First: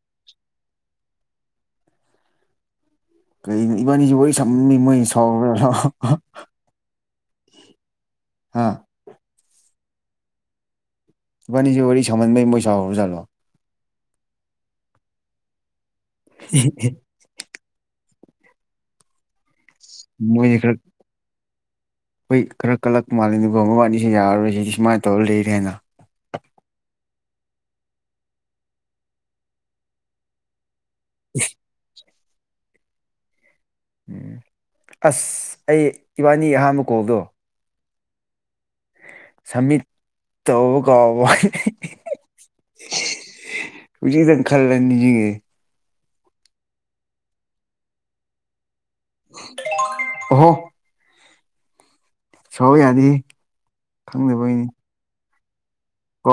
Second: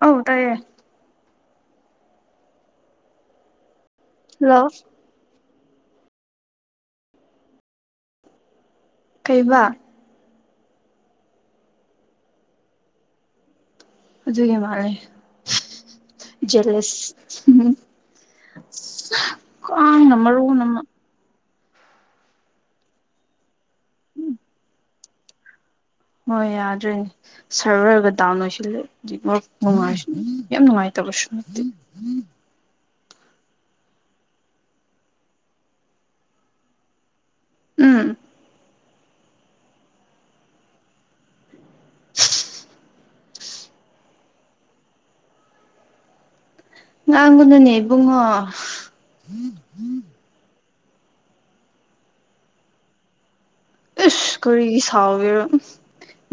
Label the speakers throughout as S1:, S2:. S1: ꯍ ꯇꯑꯌꯦ
S2: ꯀꯩꯅꯣ ꯏꯕꯥꯅꯤꯁꯨ ꯋꯥꯔꯤ ꯁꯝꯅꯤ ꯃꯣꯏ ꯁꯥꯎ ꯍꯥꯥ
S1: ꯀꯩꯕꯥ
S2: ꯃꯅꯤꯁꯤ ꯋꯥꯔꯤ ꯋꯥꯔꯤ ꯁꯅꯗꯩ ꯃꯩꯁꯥ ꯎꯔꯖꯜꯂꯣ
S1: ꯑꯗꯨꯒꯤ ꯃꯥꯂꯦ ꯖꯂꯁ ꯎ ꯀꯥꯝꯕ ꯔꯨꯅꯃ
S2: ꯍꯣꯏ ꯈꯔ ꯀꯜꯂꯛ ꯃꯥꯜꯂꯦ ꯑꯗꯨꯒꯕ ꯃꯕꯥꯅꯤꯁꯤ ꯌꯥꯔꯔꯣꯏꯁꯤꯗꯤ ꯁꯨꯃꯥꯏꯅ ꯇꯧꯔ ꯂꯩꯔꯦ ꯍꯥꯏꯅ
S1: ꯍꯣꯏ ꯌꯥꯗ꯭ꯔꯦ ꯁꯔꯚꯔꯒ ꯗꯥꯎꯟ ꯑꯣꯏꯁꯤꯜꯂꯦ [unintelligible] ꯌꯥꯝ ꯅꯨꯡꯉꯥꯏ [unintelligible]
S2: ꯑꯁ ꯑꯩ ꯏꯕꯥꯅꯤ ꯑꯍꯥꯟꯕ ꯀꯣꯜꯗꯣ
S1: ꯎꯝ
S2: ꯁꯃꯤꯠ ꯇꯩꯕ ꯀꯥꯎꯕ ꯍꯧꯖꯤꯛꯗꯪ ꯈꯜꯂ ꯅꯤꯁꯉꯛꯑꯦ
S1: ꯉꯥꯡꯒꯅꯨꯅꯦ ꯏꯕꯨꯡꯉꯣ
S2: ꯑꯣꯍꯣ ꯁꯥꯎ ꯌꯥꯗꯦꯍꯦ
S1: ꯏꯁ
S2: ꯈꯪꯗꯕꯩꯅꯤ
S1: ꯀꯔꯤꯒꯤ ꯁꯥꯎꯒꯦꯔꯣ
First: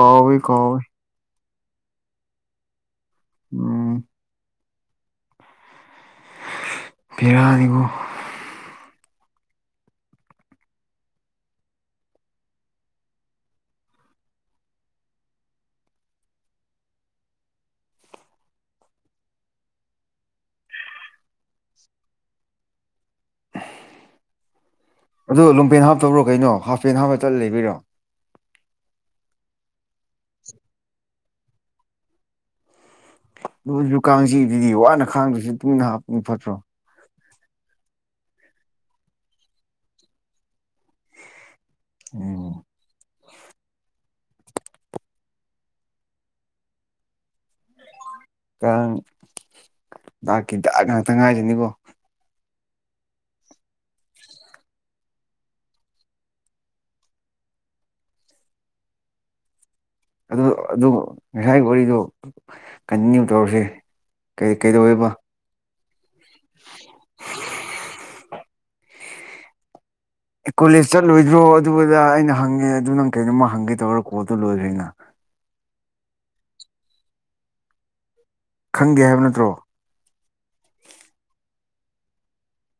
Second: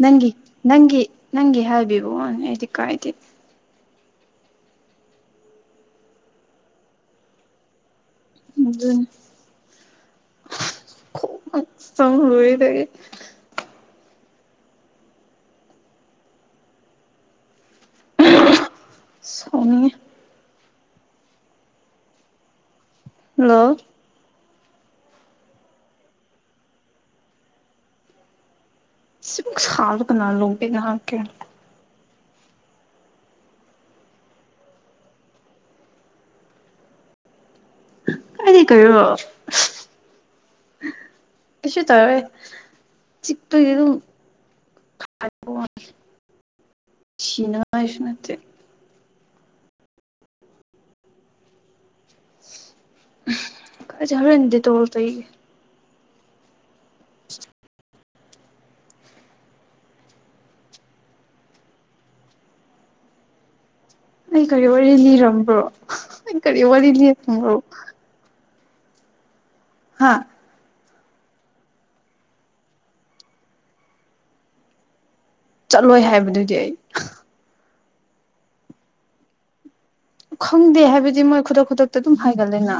S1: ꯅꯪꯒꯤ
S2: ꯀꯥꯎꯋꯦ
S1: ꯅꯪꯒꯤ ꯅꯪꯒꯤ ꯍꯥꯏꯕꯤꯕꯋꯥꯅꯦ ꯑꯩꯗꯤ ꯀꯥꯏꯗꯦ
S2: ꯎꯝ ꯕꯤꯔꯥꯅꯤꯕꯨ
S1: ꯑꯗꯨꯅꯤ [unintelligible] ꯁꯥꯎꯅꯤꯡꯉꯤ ꯍꯜꯂꯣ
S2: ꯑꯗꯣ ꯂꯣꯡꯄꯦꯟ ꯍꯥꯞꯇꯕ꯭ꯔꯣ ꯀꯩꯅꯣ ꯍꯥꯐꯄꯦꯟ ꯍꯥꯞꯄꯥ ꯆꯠ ꯂꯩꯕꯩꯔꯣ
S1: ꯁꯨꯛ ꯁꯔꯥ ꯀꯅꯅꯥ ꯂꯣꯡꯄꯦꯟ ꯍꯥꯞꯄꯀꯦꫪꯥ
S2: ꯂꯣꯏꯁꯨ ꯀꯥꯡꯁꯤ ꯑꯗꯨꯗꯤ ꯋꯥꯅ ꯈꯥꯡꯗ꯭ꯔꯁꯨ ꯟꯗꯨꯅ ꯍꯥꯞꯄ ꯐꯠꯇ꯭ꯔꯣ
S1: [unintelligible]
S2: ꯎꯝ
S1: [unintelligible] [unintelligible]
S2: ꯗꯥꯛꯀꯤ ꯗꯥꯛ ꯉꯛꯇꯥ ꯉꯥꯏꯁꯤꯅꯤꯀꯣ
S1: [unintelligible] [unintelligible]
S2: ꯑꯗꯨ ꯑꯗꯨ ꯉꯁꯥꯏꯒꯤ ꯋꯥꯔꯤꯗꯨꯣ ꯀꯟꯇꯤꯅ꯭ꯌꯨ ꯇꯧꯔꯁꯦ
S1: ꯑꯩ
S2: ꯀꯩ
S1: ꯀꯔꯤ ꯋꯥꯔꯤ
S2: ꯀꯩꯗꯧꯋꯦꯕ
S1: ꯂꯤꯔꯝꯕ꯭ꯔꯣ ꯑꯩ ꯀꯔꯤ ꯋꯥꯔꯤ ꯂꯤꯔꯝꯕ꯭ꯔꯣ ꯍꯥ
S2: ꯑꯦ ꯀꯣꯂꯦꯖ ꯆꯠꯂꯣꯏꯗ꯭ꯔꯣ ꯑꯗꯨ ꯑꯗꯥ ꯑꯩꯅ ꯍꯪꯉꯦ ꯑꯗꯨ ꯅꯪ ꯀꯩꯅꯣꯝꯃ ꯍꯪꯒꯦ ꯇꯧꯔ ꯀꯣꯜꯗꯨ ꯂꯣꯏꯈ꯭ꯔꯦꯅ
S1: ꯆꯠꯂꯣꯏ ꯍꯥꯏꯕꯗꯨꯗꯤ ꯑꯩ
S2: ꯈꯪꯗꯦ ꯍꯥꯏꯕ ꯅꯠꯇ꯭ꯔꯣ
S1: ꯈꯪꯗꯦ ꯍꯥꯏꯕꯗꯤ ꯃꯣꯏ ꯈꯨꯗꯛ ꯈꯨꯗꯛꯇ ꯑꯗꯨꯝ ꯍꯥꯏꯒꯜꯂꯦꯅ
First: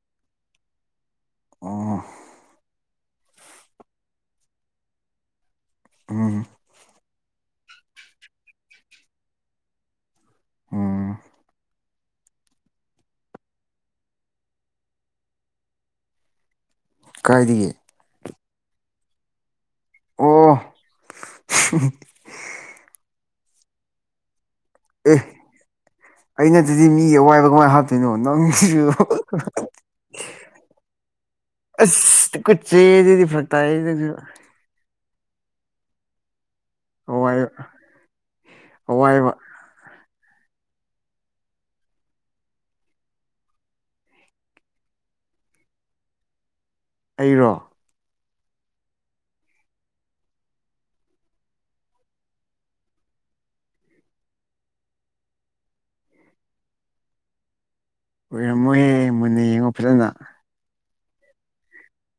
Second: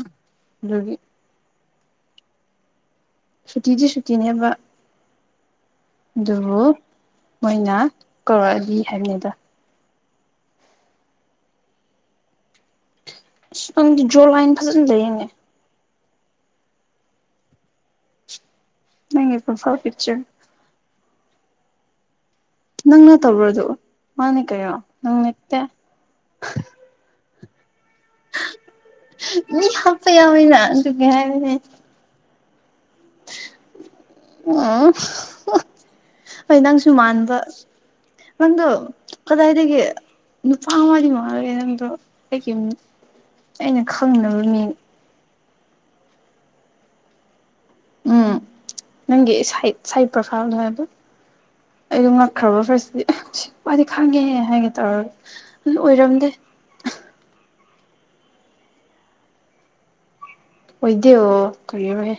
S1: ꯑꯗꯨꯒꯤ
S2: ꯑꯣ
S1: ꯁꯨꯇꯤꯗꯤ ꯁꯨꯇꯤꯅꯦꯕ
S2: ꯎꯝ
S1: ꯑꯗꯨꯕꯨ ꯃꯣꯏꯅ ꯀꯧꯔꯛꯑꯗꯤ ꯍꯥꯏꯕꯅꯤꯗ
S2: ꯎꯝ
S1: ꯪ ꯅꯪꯗꯤ ꯖꯣꯔ ꯂꯥꯏꯟ ꯐꯖꯅ ꯂꯩꯌꯦꯅꯦ
S2: ꯀꯥꯏꯗꯒꯤ
S1: ꯅꯪꯒꯤ ꯄꯔꯣꯐꯥꯏꯜ ꯄꯤꯛꯆꯔ
S2: ꯎ
S1: ꯅꯪꯅ ꯇꯧꯕ꯭ꯔꯗꯨ ꯃꯥꯅꯦ ꯀꯩꯅꯣ
S2: ꯑꯦ
S1: ꯅꯪ ꯅꯠꯇꯦ
S2: ꯑꯩ ꯅꯠꯇꯗꯤ ꯃꯤꯒꯤ ꯑꯋꯥꯏꯕ ꯀꯃꯥꯏꯅ ꯍꯥꯞꯇꯣꯏꯅꯣ ꯅꯪꯁꯨ
S1: ꯃꯤ ꯍꯞꯄꯥ ꯌꯥꯝꯃꯤꯅ ꯑꯗꯨꯒꯤ ꯍꯥꯏꯕꯅꯦ
S2: ꯑꯁ
S1: ꯎꯝ
S2: [unintelligible]
S1: ꯍꯣꯏ ꯅꯪꯁꯨ ꯃꯥꯟꯕ
S2: ꯑꯋꯥꯏꯕ
S1: ꯅꯪꯗꯣ
S2: ꯑꯋꯥꯏꯕ
S1: ꯀꯗꯥꯏꯗꯒꯤ ꯅꯨꯄꯥ ꯃꯔꯤ ꯃꯉꯥꯒꯤ ꯅꯗꯣ ꯑꯩꯒꯤ ꯑꯩꯅ ꯈꯪꯗꯥꯕ ꯃꯤ
S2: ꯑꯩꯔꯣ
S1: ꯎꯝ ꯅꯪꯒꯤ ꯁꯩꯠ ꯁꯩꯠ ꯄ꯭ꯔꯣꯐꯥꯏꯜ ꯑꯣꯏꯣ ꯑꯩꯗꯣ ꯉꯛꯈ꯭ꯔꯕ ꯐꯔꯁꯇꯥꯗꯤ ꯁꯤ ꯅꯨꯄꯥꯗꯤ ꯈꯪꯉꯦ ꯍꯥꯏꯒꯦ ꯇꯧꯔꯒ ꯑꯗꯨ ꯑꯣꯏꯔꯝꯗꯦ
S2: [unintelligible] ꯑꯣꯏꯔꯝꯃꯣꯏꯍꯦ ꯃꯨꯟꯅ ꯌꯦꯡꯉꯣ ꯐꯖꯅ
S1: ꯑꯣꯏꯗꯦ ꯑꯣ ꯀꯔꯤꯔꯣꯍꯦ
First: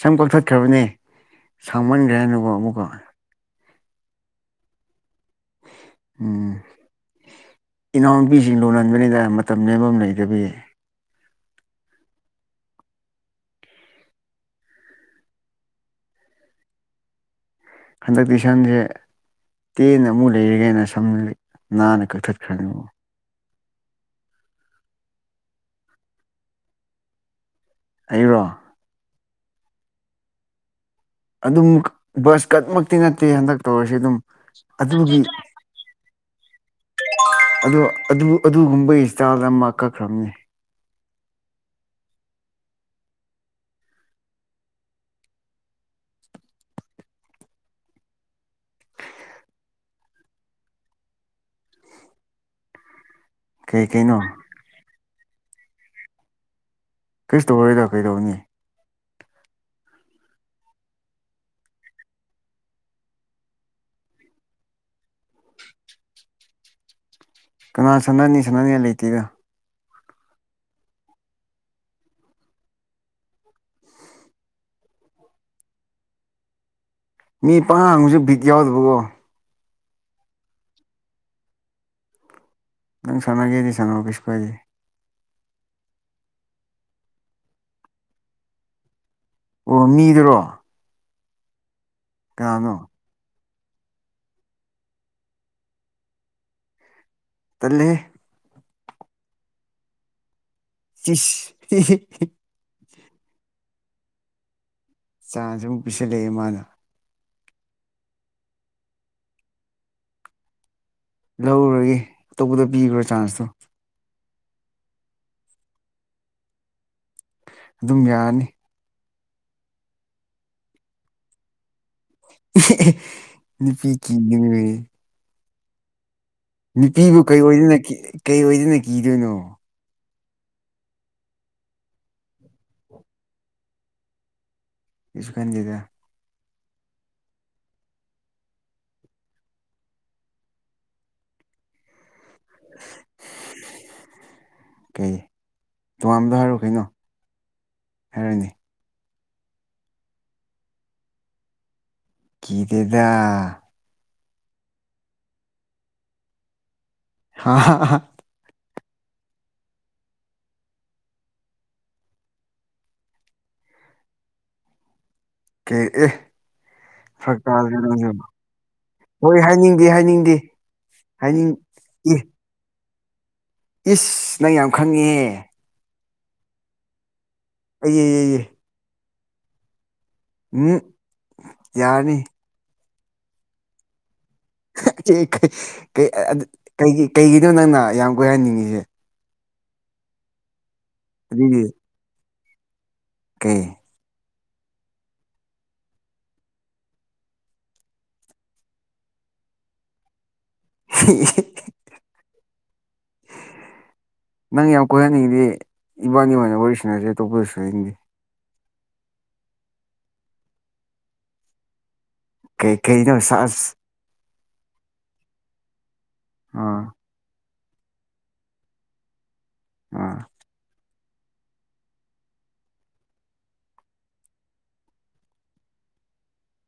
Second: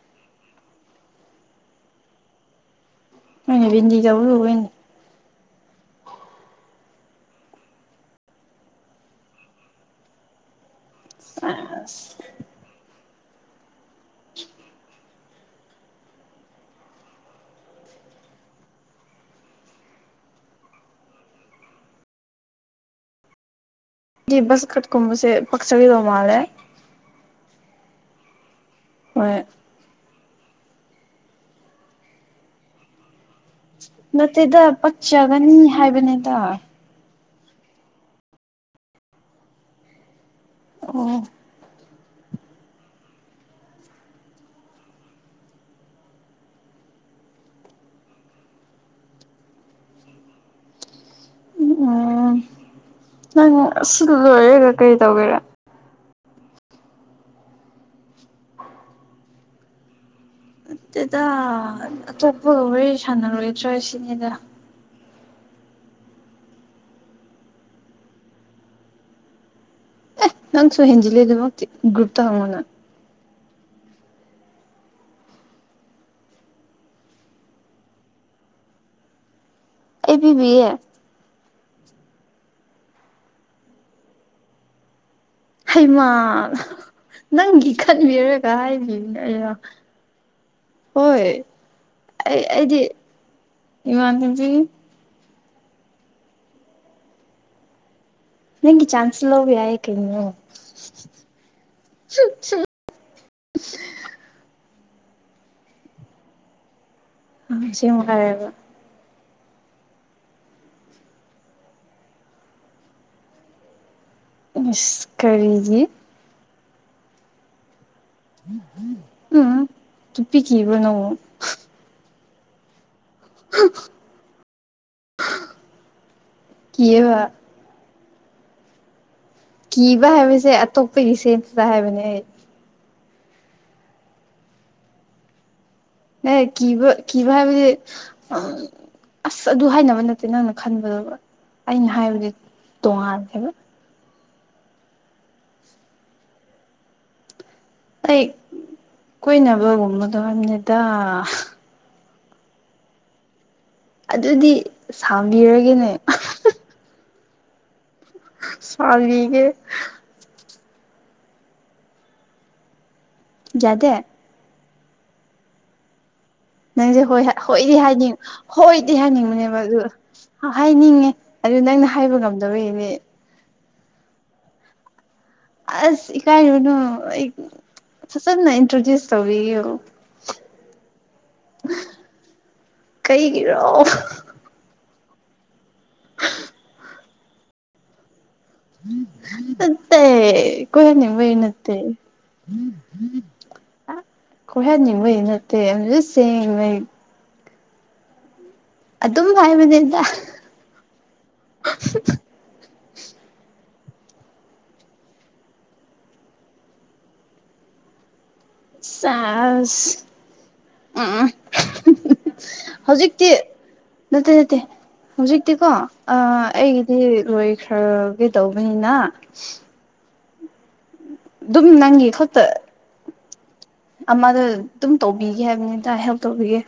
S2: ꯁꯝ ꯀꯛꯊꯠꯈ꯭ꯔꯕꯅꯦ ꯁꯥꯡꯃꯟꯈ꯭ꯔꯦ ꯍꯥꯏꯅꯀꯣ ꯑꯃꯨꯛꯀ
S1: [unintelligible]
S2: ꯑꯝ ꯏꯅꯥꯎꯅꯨꯄꯤꯁꯤꯡ ꯂꯣꯟꯍꯟꯕꯅꯤꯗ ꯃꯇꯝ ꯂꯦꯟꯐꯝ ꯂꯩꯇꯕꯒꯤ
S1: [unintelligible] [unintelligible]
S2: [unintelligible] ꯇꯦꯅ ꯑꯃꯨꯛ ꯂꯩꯔꯒꯦꯅ ꯁꯝ ꯅꯥꯟꯅ ꯀꯛꯊꯠꯈ꯭ꯔꯅꯤ
S1: ꯒꯤ ꯕꯖ ꯀꯠ ꯀꯨꯨꯝꯕꯁꯦ ꯄꯛꯆꯕ ꯃꯥꯜꯂꯦ
S2: ꯑꯩꯔꯣ
S1: ꯍꯣꯏ
S2: ꯑꯗꯨꯝ ꯕꯖ ꯀꯠꯃꯛꯇꯤ ꯅꯠꯇꯦ ꯍꯟꯗꯛ ꯇꯧꯔꯁꯤ ꯑꯗꯨꯝ
S1: ꯅꯠꯇꯦꯗ
S2: ꯑꯗꯨꯒꯤ
S1: ꯄꯛꯆꯒꯅꯤ ꯍꯥꯏꯕꯅꯤꯗ
S2: ꯑꯣ ꯑꯗꯨ ꯑꯗꯨꯒꯨꯝꯕꯒꯤ ꯏꯁꯇꯥꯜꯗ ꯑꯃ ꯀꯛꯈ꯭ꯔꯕꯅꯤ
S1: ꯑꯣ ꯎꯝ ꯅꯪ
S2: ꯀꯩ
S1: ꯑꯁꯤ
S2: ꯀꯩꯅꯣ
S1: ꯂꯣꯏꯔꯦꯒ ꯀꯔꯤ ꯇꯧꯒꯦꯔꯥ
S2: ꯀꯩꯁꯨ ꯇꯧꯔꯔꯣꯏꯗ ꯀꯩꯗꯧꯅꯤ
S1: ꯅꯠꯇꯦꯗꯥ ꯑꯇꯣꯞꯄꯒ ꯋꯥꯔꯤ ꯁꯥꯟꯅꯔꯣꯏꯗ꯭ꯔ ꯁꯤꯅꯤꯗ
S2: ꯀꯅꯥ ꯁꯥꯟꯅꯅꯤ ꯁꯥꯟꯅꯅꯤ ꯂꯩꯇꯦꯗ
S1: ꯅꯪꯁꯨ ꯍꯦꯟꯖꯂ ꯑꯗꯨ ꯃꯛꯇꯤ ꯒꯔꯨꯞꯇ ꯍꯪꯉꯣꯅ
S2: ꯃꯤ ꯄꯉꯥꯡꯁꯨ ꯕꯤꯗ ꯌꯥꯎꯗꯕꯀꯣ
S1: ꯑꯩ ꯄꯤꯕꯤ ꯑꯦ
S2: ꯅꯪ ꯁꯟꯅꯥ ꯒꯦꯗꯤ ꯁꯥꯟꯅꯧꯑꯣ ꯀꯩꯁꯨ ꯀꯥꯏꯗꯦ
S1: ꯍꯩꯃꯥ ꯅꯪꯒꯤ ꯈꯟꯕꯤꯔꯒ ꯍꯥꯏꯕꯤ
S2: ꯑꯣ ꯃꯤꯗꯨꯔꯣ
S1: ꯍꯣꯏ ꯑꯩ
S2: ꯀꯅꯥꯅꯣ
S1: ꯑꯩꯗꯤ ꯏꯃꯥꯟꯅꯕꯤ
S2: ꯇꯜꯂꯦ
S1: ꯅꯪꯒꯤ ꯆꯥꯥꯟꯁ ꯂꯧꯕ ꯌꯥꯌꯦ ꯀꯩꯅꯣ
S2: [unintelligible] ꯆꯥꯟꯁ ꯑꯃꯨꯛ ꯄꯤꯁꯜꯂꯛꯑꯦ ꯃꯥꯅ
S1: ꯑꯁꯦꯡꯕ ꯍꯥꯏꯔꯒꯥ
S2: ꯂꯧꯔꯣꯏꯔꯒꯦ ꯑꯇꯧꯕꯕꯗ ꯄꯤꯈꯔꯣ ꯆꯥꯟꯁꯇꯣ
S1: ꯏꯁ ꯀꯔꯤꯒꯤ
S2: ꯑꯗꯨꯝ ꯌꯥꯅꯤ
S1: [unintelligible]
S2: ꯅꯨꯄꯤ ꯀꯤꯕꯅꯤꯅꯦ
S1: ꯀꯤꯌꯦꯕ
S2: ꯅꯨꯄꯤꯕꯨ ꯀꯩ ꯑꯣꯏꯗꯅ ꯀꯩ ꯑꯣꯏꯗꯅ ꯀꯤꯗꯣꯏꯅꯣ
S1: ꯀꯤꯕ ꯍꯥꯏꯕꯁꯦ ꯑꯇꯣꯞꯄꯒꯤ ꯁꯦꯟꯁꯇ ꯍꯥꯏꯕꯅꯦ ꯑꯩ
S2: ꯀꯩꯁꯨ ꯈꯟꯗꯦꯗ
S1: ꯑꯦ ꯀꯤꯕ ꯀꯤꯕ ꯍꯥꯏꯕꯗꯤ ꯑꯁ ꯑꯗꯨ ꯍꯥꯏꯅꯕ ꯅꯠꯇꯦ ꯅꯪꯅ ꯈꯟꯕꯗꯣ ꯑꯩꯅ ꯍꯥꯏꯕꯗꯤ ꯇꯣꯉꯜꯂꯦꯕ
S2: ꯀꯩ ꯇꯣꯉꯥꯟꯕꯗꯣ ꯍꯥꯏꯔꯛꯑꯣ ꯀꯩꯅꯣ ꯍꯥꯏꯔꯣꯅꯦ
S1: ꯀꯣꯏꯅꯕ ꯒꯨꯝꯕꯗꯣ ꯍꯥꯏꯕꯅꯤꯗ
S2: ꯀꯤꯗꯦꯗꯥ
S1: ꯑꯗꯨꯗꯤ ꯁꯥꯝꯕꯤꯔꯒꯦꯅꯦ
S2: ꯍꯥ ꯍꯥ
S1: ꯁꯥꯕꯤꯒꯦ ꯌꯥꯗꯦ
S2: ꯀꯦ ꯑꯦ
S1: ꯅꯪꯁꯦ ꯍꯣꯏ
S2: ꯐꯔꯛ
S1: ꯍꯣꯏꯗꯤ
S2: ꯇꯥꯗ꯭ꯔꯣ ꯅꯪꯁꯨ
S1: ꯍꯥꯏꯅꯤꯡ ꯍꯣꯏꯗꯤ
S2: ꯍꯣꯏ
S1: ꯍꯥꯏꯅꯤꯡꯕꯅꯦꯕ ꯑꯗꯨ
S2: ꯍꯥꯏꯅꯤꯡꯗꯦ ꯍꯥꯏꯅꯤꯡꯗꯦ
S1: ꯍꯥꯏꯅꯤꯡꯉꯦ
S2: ꯍꯥꯏꯅꯤꯡ
S1: ꯑꯗꯨ ꯅꯪꯅ
S2: ꯏ
S1: ꯍꯥꯏꯕ ꯉꯝꯗꯕꯒꯤꯅꯦ
S2: ꯏꯁ ꯅꯪ ꯌꯥꯝ ꯈꯪꯉꯤꯍꯦ
S1: ꯑꯁ ꯏꯀꯥꯏꯔꯨꯅꯨ ꯑꯩ
S2: ꯑꯩ
S1: ꯐꯖꯅ ꯏꯟꯇ꯭ꯔꯣꯗ꯭ꯌꯨꯁ ꯇꯧꯕꯤꯌꯣ
S2: ꯌꯥꯔꯅꯤ
S1: ꯀꯩꯒꯤꯔꯣ
S2: ꯀꯩꯒꯤꯅꯣ ꯅꯪꯅ ꯌꯥꯝ ꯀꯣꯏꯍꯟꯅꯤꯡꯉꯤꯁꯦ
S1: ꯠꯇꯦ ꯀꯍꯅꯤꯕꯩ ꯅꯇꯦ
S2: ꯀꯦ
S1: ꯈꯨꯃꯟ ꯅꯤꯡꯕꯏ ꯅꯇꯦ ꯁꯦꯡ ꯑꯗꯨ ꯄꯥꯏ ꯕꯅꯤꯗ
S2: [inaudible] ꯅꯪ ꯌꯥꯝ ꯀꯣꯏꯍꯟꯅꯤꯡꯉꯤꯗꯤ ꯏꯕꯥꯅꯤ ꯑꯣꯏꯅ ꯋꯥꯔꯤ ꯁꯟꯅꯁꯦ ꯑꯇꯣꯞꯄꯗꯁꯨꯅꯤꯡꯗꯦ
S1: ꯁꯥꯏ
S2: ꯀꯩ ꯀꯩꯅꯣ
S1: ꯍꯧꯖꯤꯛꯇꯤ
S2: ꯁꯥꯁ
S1: ꯅꯠꯇꯦ ꯍꯧꯖꯤꯛꯇꯤꯀꯣ
S2: ꯑꯥ
S1: ꯑꯩꯒꯤꯗꯤꯂꯣꯏ ꯈꯔ ꯀꯩ ꯇꯧꯕꯅꯤꯅ
S2: ꯑꯥ
S1: ꯑꯗꯨꯝ ꯅꯪꯒꯤ ꯈꯛꯠ ꯑꯃꯗ ꯑꯗꯨꯝ ꯇꯧꯕꯤꯒꯦ ꯍꯥꯏꯕꯅꯤꯗ ꯍꯦꯜꯞ ꯇꯧꯕꯤꯒꯦ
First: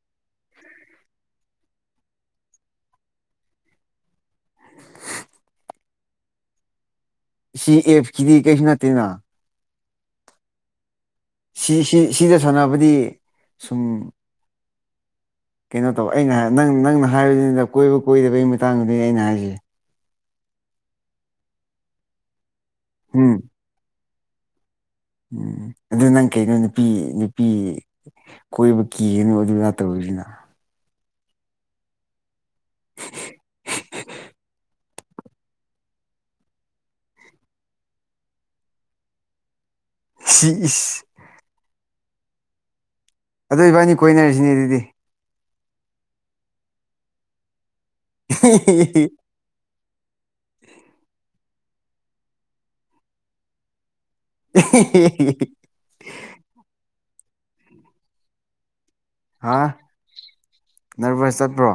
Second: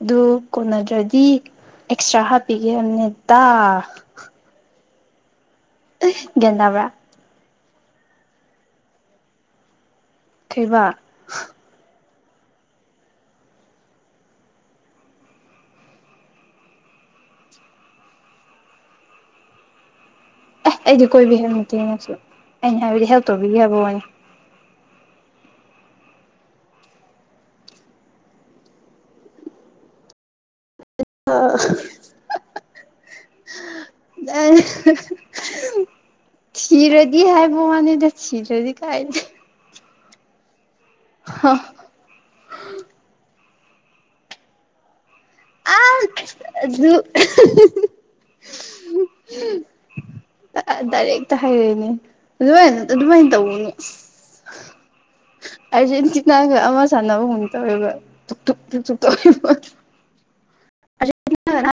S1: ꯑꯗꯨ ꯀꯣꯟꯅꯗ꯭ꯔꯗꯤ ꯑꯦꯛꯁꯇ꯭ꯔꯥ ꯍꯥꯞꯄꯤꯒꯦꯍꯥꯝꯅꯤꯇꯥ ꯒꯦꯟꯠꯕꯔꯥ
S2: ꯁꯤ ꯑꯦꯞꯀꯤꯗꯤ ꯀꯩꯁꯨ ꯅꯠꯇꯦꯅ
S1: ꯊꯕ
S2: ꯁꯤ ꯁꯤ ꯁꯤꯗ ꯁꯥꯟꯅꯕꯗꯤ ꯁꯨꯝ ꯀꯩꯅꯣ ꯇꯧꯕ ꯑꯩꯅ ꯅꯪ ꯅꯪꯅ ꯍꯥꯏꯕꯗꯨꯗ ꯀꯣꯏꯕ ꯀꯣꯏꯗꯕꯒꯤ ꯃꯇꯥꯡꯗꯨꯗꯅꯤ ꯑꯩꯅ ꯍꯥꯏꯔꯤ
S1: ꯑꯦ ꯑꯩꯗꯤ ꯀꯣꯏꯕꯤ ꯍꯦ ꯅꯠꯇꯦꯅꯁꯨ ꯑꯩꯅ ꯍꯥꯏꯕꯗꯤ ꯍꯦꯜꯞ
S2: ꯎꯝ
S1: ꯇꯧꯕꯤꯒꯦ ꯍꯥꯏꯕ ꯋꯥꯅꯦ
S2: ꯎꯝ ꯑꯗꯨ ꯅꯪ ꯀꯩꯅꯣ ꯅꯨꯄꯤ ꯅꯨꯄꯤ ꯀꯣꯏꯕ ꯀꯤꯒꯅꯨ ꯑꯗꯨ ꯉꯥꯛ ꯇꯧꯁꯤꯅ
S1: [unintelligible] ꯊꯤꯔꯗꯤ ꯍꯥꯏꯕ ꯃꯥꯅꯤꯗ ꯊꯤꯔꯗꯤ ꯀꯥꯏꯅꯤ
S2: [inaudible]
S1: ꯍ
S2: ꯑꯗꯨ ꯏꯕꯥꯅꯤ ꯀꯣꯏꯅꯔꯤꯁꯤꯅꯦ ꯑꯗꯨꯗꯤ
S1: ꯑ ꯑꯗꯨ
S2: [inaudible]
S1: ꯇꯥꯍꯥꯏꯔꯛꯏꯅꯦ ꯂꯨꯍꯟ ꯑꯗꯨꯃꯥꯏꯅ ꯇꯧꯅꯨꯅꯣꯏ ꯑꯔꯖꯦꯟ ꯇꯅꯒ ꯑꯃ ꯆꯥꯟꯅꯕꯨ ꯍꯨ ꯇ ꯑꯣꯏꯦꯕꯛ ꯊꯛ ꯊ ꯊ ꯇꯧ
S2: ꯍꯥ ꯅꯔꯚꯁ ꯆꯠꯄ꯭ꯔꯣ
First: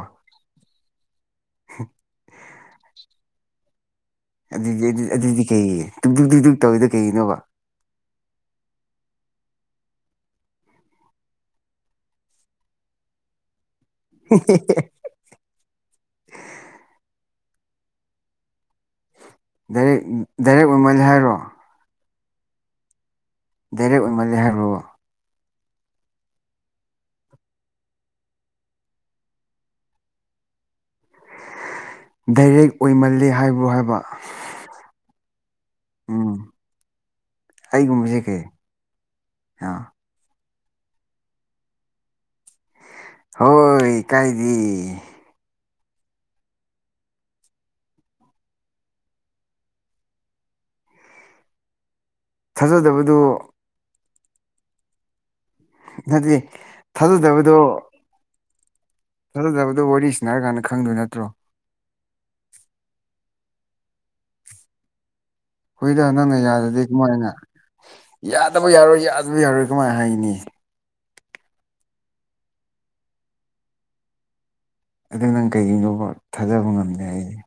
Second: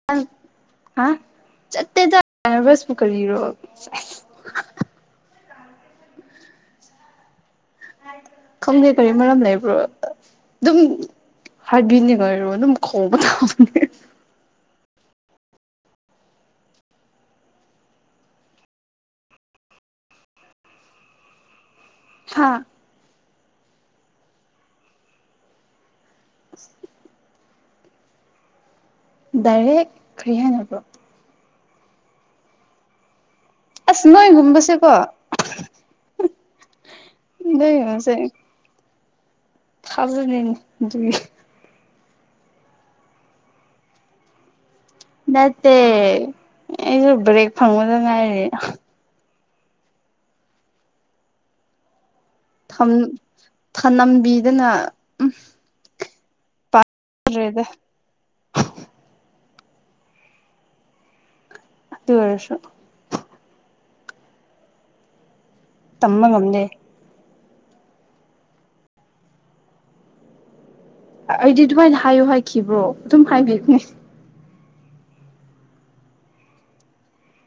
S1: ꯍꯥ ꯆꯠꯠꯇꯦ ꯆ ꯔꯁꯕꯨꯨ ꯀꯔꯣ
S2: ꯑꯗꯨꯗꯤ ꯑꯗꯨꯗꯤ ꯀꯩ ꯇꯨꯗꯤꯛ ꯇꯨꯗꯤꯛ ꯇꯧꯋꯤꯗ ꯀꯩꯒꯤꯅꯣꯕ
S1: ꯈꯪꯗꯦ ꯀꯔꯤ ꯃꯔꯝ ꯂꯩꯕ꯭ꯔꯣ ꯑꯗꯨꯝ ꯍꯔꯕꯤꯅꯤꯒꯔꯅ ꯈꯣꯡꯋꯥꯕꯥꯎ
S2: [inaudible] ꯗꯥꯏꯔꯦꯛ ꯗꯥꯏꯔꯦꯛ ꯑꯣꯏꯃꯜꯂꯦ ꯍꯥꯏꯔꯣ
S1: ꯍꯥꯥ
S2: ꯗꯥꯏꯔꯧꯛ ꯑꯣꯏꯃꯥꯂꯦ ꯍꯤꯔꯣꯕꯥ
S1: [inaudible] ꯗꯥꯏꯔꯦꯛ ꯈꯔꯤ ꯍꯥꯏꯅꯕ꯭ꯔꯣ
S2: ꯗꯥꯏꯔꯦꯛ ꯑꯣꯏꯃꯂꯦ ꯍꯥꯏꯕ
S1: ꯑꯁ ꯅꯣꯏꯒꯨꯝꯕꯁꯦꯀꯣ
S2: ꯎꯝ ꯑꯩꯒꯨꯝꯕꯁꯦ
S1: ꯂꯩꯁꯩ
S2: ꯀꯩ ꯑꯥ
S1: ꯈꯕꯔꯅꯤꯅꯤ
S2: ꯍꯣꯏ ꯀꯥꯏꯗꯤ
S1: ꯦ ꯑꯩꯁꯨ ꯕ꯭ꯔꯦꯛ ꯐꯪꯕꯗ ꯉꯥꯏꯔꯤꯦ
S2: ꯊꯥꯖꯗꯕꯗꯨ
S1: ꯊꯅꯝꯕꯤꯗꯅ ꯎꯝ
S2: ꯅꯗꯤ ꯊꯥꯖꯗꯕꯗꯣ ꯐꯖꯗꯕꯗꯣ ꯋꯥꯔꯤꯁꯤꯅꯔ ꯀꯥꯟꯗ ꯈꯪꯗꯣꯏ ꯅꯠꯇ꯭ꯔꯣ
S1: ꯑꯗꯨ ꯋꯥꯔꯁꯣ
S2: ꯍꯨꯏꯗ
S1: ꯇꯝꯕ
S2: ꯅꯪꯅ
S1: ꯉꯝꯗꯦ
S2: ꯌꯥꯔꯗꯤꯦ ꯀꯃꯥꯏꯅ ꯌꯥꯗꯕ ꯌꯥꯔꯣꯏ ꯌꯥꯗꯕ ꯌꯥꯔꯣꯏ ꯀꯃꯥꯏꯅ ꯍꯥꯏꯅꯤ
S1: ꯑꯩꯗꯤ ꯑꯗꯨꯃꯥꯏꯅ ꯍꯥꯏꯌꯣ ꯍꯥꯏꯈꯤꯕ꯭ꯔꯣ ꯑꯗꯨꯝ ꯍꯥꯏꯕꯤꯈꯅꯦ
S2: ꯑꯗꯨ ꯅꯪ ꯀꯩꯒꯤꯅꯣꯕ ꯊꯥꯖꯕ ꯉꯝꯗꯦ ꯑꯩꯁꯦ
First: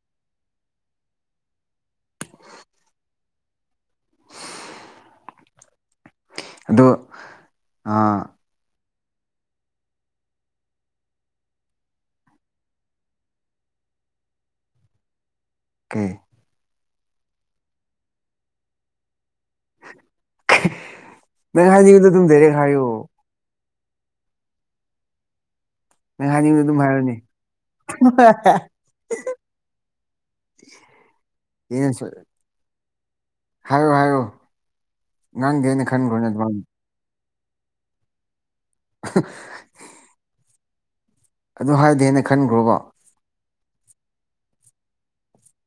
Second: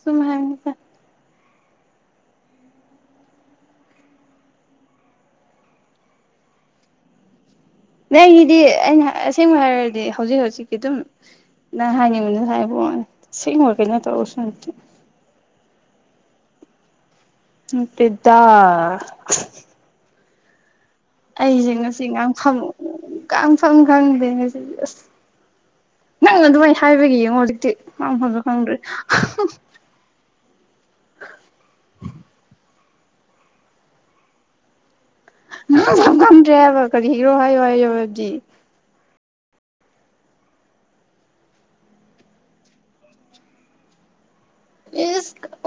S1: ꯁꯨꯝꯃ ꯍꯥꯏ
S2: ꯑꯗꯣ ꯑꯥ
S1: ꯅꯪꯒꯤꯗꯤ ꯑꯩꯅ ꯑꯁꯦꯡꯕ ꯍꯥꯏꯔꯗꯤ ꯍꯧꯖꯤꯛ ꯍꯧꯖꯤꯛꯀꯤ ꯑꯗꯨꯝ ꯅ ꯍꯥꯏ ꯃꯅꯤ ꯍꯥꯏꯥꯏ ꯁꯤ ꯀꯩꯅ ꯇꯧꯁ
S2: ꯀꯦ [unintelligible] [inaudible]
S1: ꯏꯗ [inaudible]
S2: [unintelligible] [inaudible] ꯅꯪ
S1: ꯑꯩꯁꯦ ꯉꯁꯤ
S2: ꯍꯥꯏꯅꯤꯡꯕꯗꯣ ꯑꯗꯨꯝ ꯗꯥꯏꯔꯦꯛ
S1: ꯉꯥꯡꯐꯝ
S2: ꯍꯥꯏꯌꯣ
S1: ꯉꯥꯡꯐꯝ ꯈꯪꯗꯦ ꯉꯁꯤ ꯑꯁ ꯅꯪ
S2: ꯍꯥꯏꯅꯤꯡꯕ
S1: ꯑꯗꯨꯃꯥꯏꯅ
S2: ꯑꯗꯨꯝ ꯍꯥꯏꯔꯅꯤ
S1: ꯍꯥꯏꯕꯒꯤ ꯌꯦꯡꯉꯣ ꯍꯧꯖꯤꯛꯇꯤ ꯃ ꯐꯕ ꯈꯪꯗ꯭ꯔꯦ
S2: ꯌꯦꯅꯦ ꯆꯦ [inaudible] [unintelligible] ꯍꯥꯏꯌꯣ ꯍꯥꯏꯌꯣ
S1: ꯁ ꯈꯟꯗ꯭ꯔꯦ ꯍꯥꯏꯕ ꯀꯔꯤ ꯍꯤꯔꯣ ꯍꯥꯏꯌꯣ ꯍꯥꯏꯌ
S2: [unintelligible] [inaudible] ꯑꯗꯨ ꯍꯥꯏꯗꯦꯅ ꯈꯟꯈ꯭ꯔꯣꯕꯣ [unintelligible] [inaudible]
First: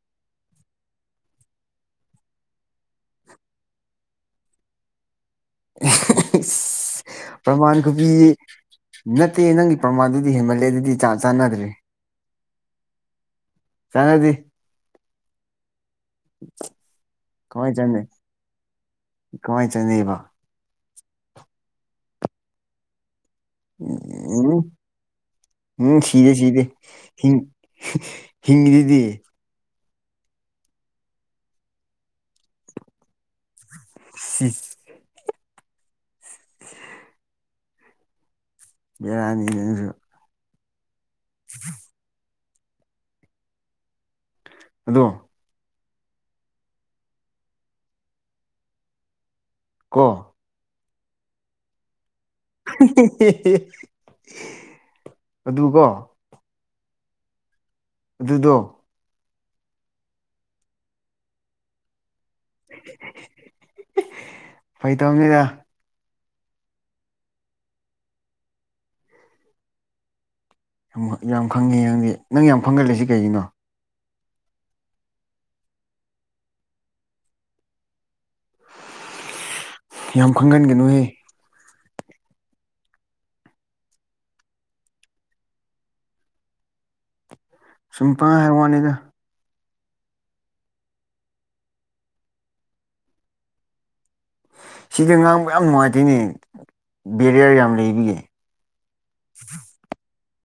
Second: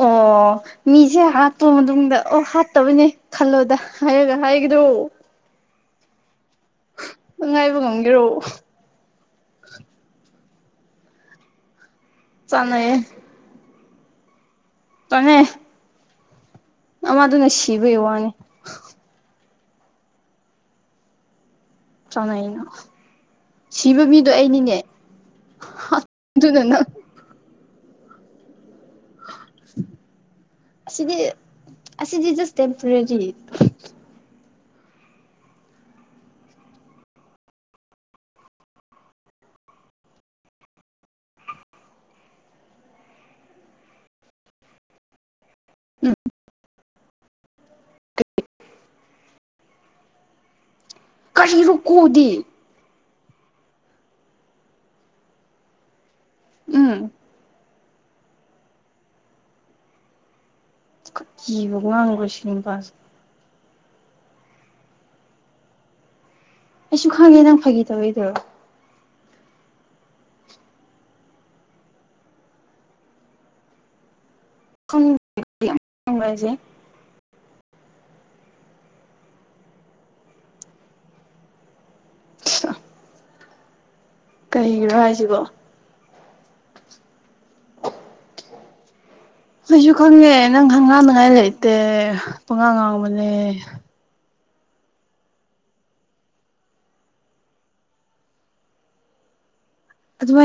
S1: ꯑꯣ ꯃꯤꯁꯦ ꯍꯥꯠꯇꯣ ꯃꯇꯨꯡꯗ ꯑꯣ ꯍꯥꯠꯇꯕꯅꯦ ꯈꯜꯂꯣꯗ ꯍꯥꯏꯔꯒ ꯍꯥꯏ ꯍ ꯑꯗꯨ
S2: ꯄ꯭ꯔꯃꯥꯟ
S1: ꯉꯥꯏꯕ
S2: ꯈꯨꯕꯤ
S1: ꯉꯝꯒꯦꯔꯣ
S2: ꯅꯠꯇꯦ ꯅꯪꯒꯤ ꯄ꯭ꯔꯃꯥꯟꯗꯨꯗꯤ ꯗꯤ ꯍꯦꯃꯂꯗꯗꯤ ꯆꯥꯟꯅꯗ꯭ꯔꯦ
S1: ꯆꯉꯌꯦ
S2: ꯆꯉꯗꯤ
S1: ꯇꯃꯦ ꯑ ꯑꯗꯨꯅ ꯁꯤꯕꯩ ꯋꯥꯅꯦ
S2: ꯀꯃꯥꯏꯅ ꯆꯅꯤꯕ
S1: ꯆꯉꯥꯏꯅ
S2: ꯎꯝ ꯎꯝ ꯁꯤꯤꯗꯦ ꯁꯤꯤꯗꯦ
S1: ꯑꯗꯨꯅ ꯅꯪ
S2: ꯍ ꯍꯤꯡꯃꯤꯗꯤ
S1: ꯑꯁꯤꯗꯤ ꯑꯁꯤ ꯁꯤꯗꯤꯁ ꯇꯦꯝꯄꯣꯔꯔꯤ
S2: ꯁꯤ [inaudible] [unintelligible] [inaudible] ꯕꯤꯔꯅꯤꯁꯨ [unintelligible] [inaudible] ꯑꯗꯣ
S1: ꯎꯝ
S2: ꯀꯣ
S1: ꯀꯔꯤꯔꯨꯛꯀꯨꯗꯤ
S2: [inaudible] ꯑꯗꯨ ꯀꯣ
S1: ꯎꯝ
S2: ꯑꯗꯨꯗꯣ
S1: ꯀꯤꯕ [unintelligible] ꯕꯁꯤ ꯅꯨꯄꯥꯁꯦ
S2: ꯐꯥꯏ ꯇꯧꯅꯤꯗ
S1: ꯑꯩꯁꯨ ꯈꯪꯉꯦ ꯅꯪ ꯐꯥꯒꯤ ꯇꯧꯋꯦꯗꯣ
S2: ꯑꯍꯃꯨꯛ ꯌꯥꯝ ꯈꯪꯉꯦ ꯅꯪꯗꯤ ꯅꯪ ꯌꯥꯝ ꯈꯪꯒꯜꯂꯤꯁꯤ ꯀꯩꯒꯤꯅꯣ
S1: ꯈꯪ [unintelligible] [inaudible]
S2: ꯌꯥꯝ ꯈꯪꯒꯟꯒꯅꯨꯍꯦ
S1: ꯀꯩꯒꯤꯔꯥ ꯍꯥꯏꯁꯤꯕꯣ
S2: ꯁꯨꯝ ꯄꯥꯍꯥꯏ ꯍꯥꯏ ꯋꯥꯅꯤꯗ
S1: ꯑꯩꯁꯨ ꯈꯪꯉꯦ ꯅꯪ ꯍꯪ ꯉꯥꯡꯅꯤꯉꯥꯏ ꯂꯩꯇꯦ ꯄꯉꯥꯡ ꯉꯥꯡꯕꯅꯦ
S2: ꯁꯤꯗ ꯉꯥꯡꯕ ꯌꯥꯝ ꯅꯨꯡꯉꯥꯏꯇꯦꯅꯦ ꯕꯦꯔꯤꯌꯔ ꯌꯥꯝ ꯂꯩꯕꯒꯤ [inaudible]
S1: ꯑꯗꯨꯃꯥꯏꯅ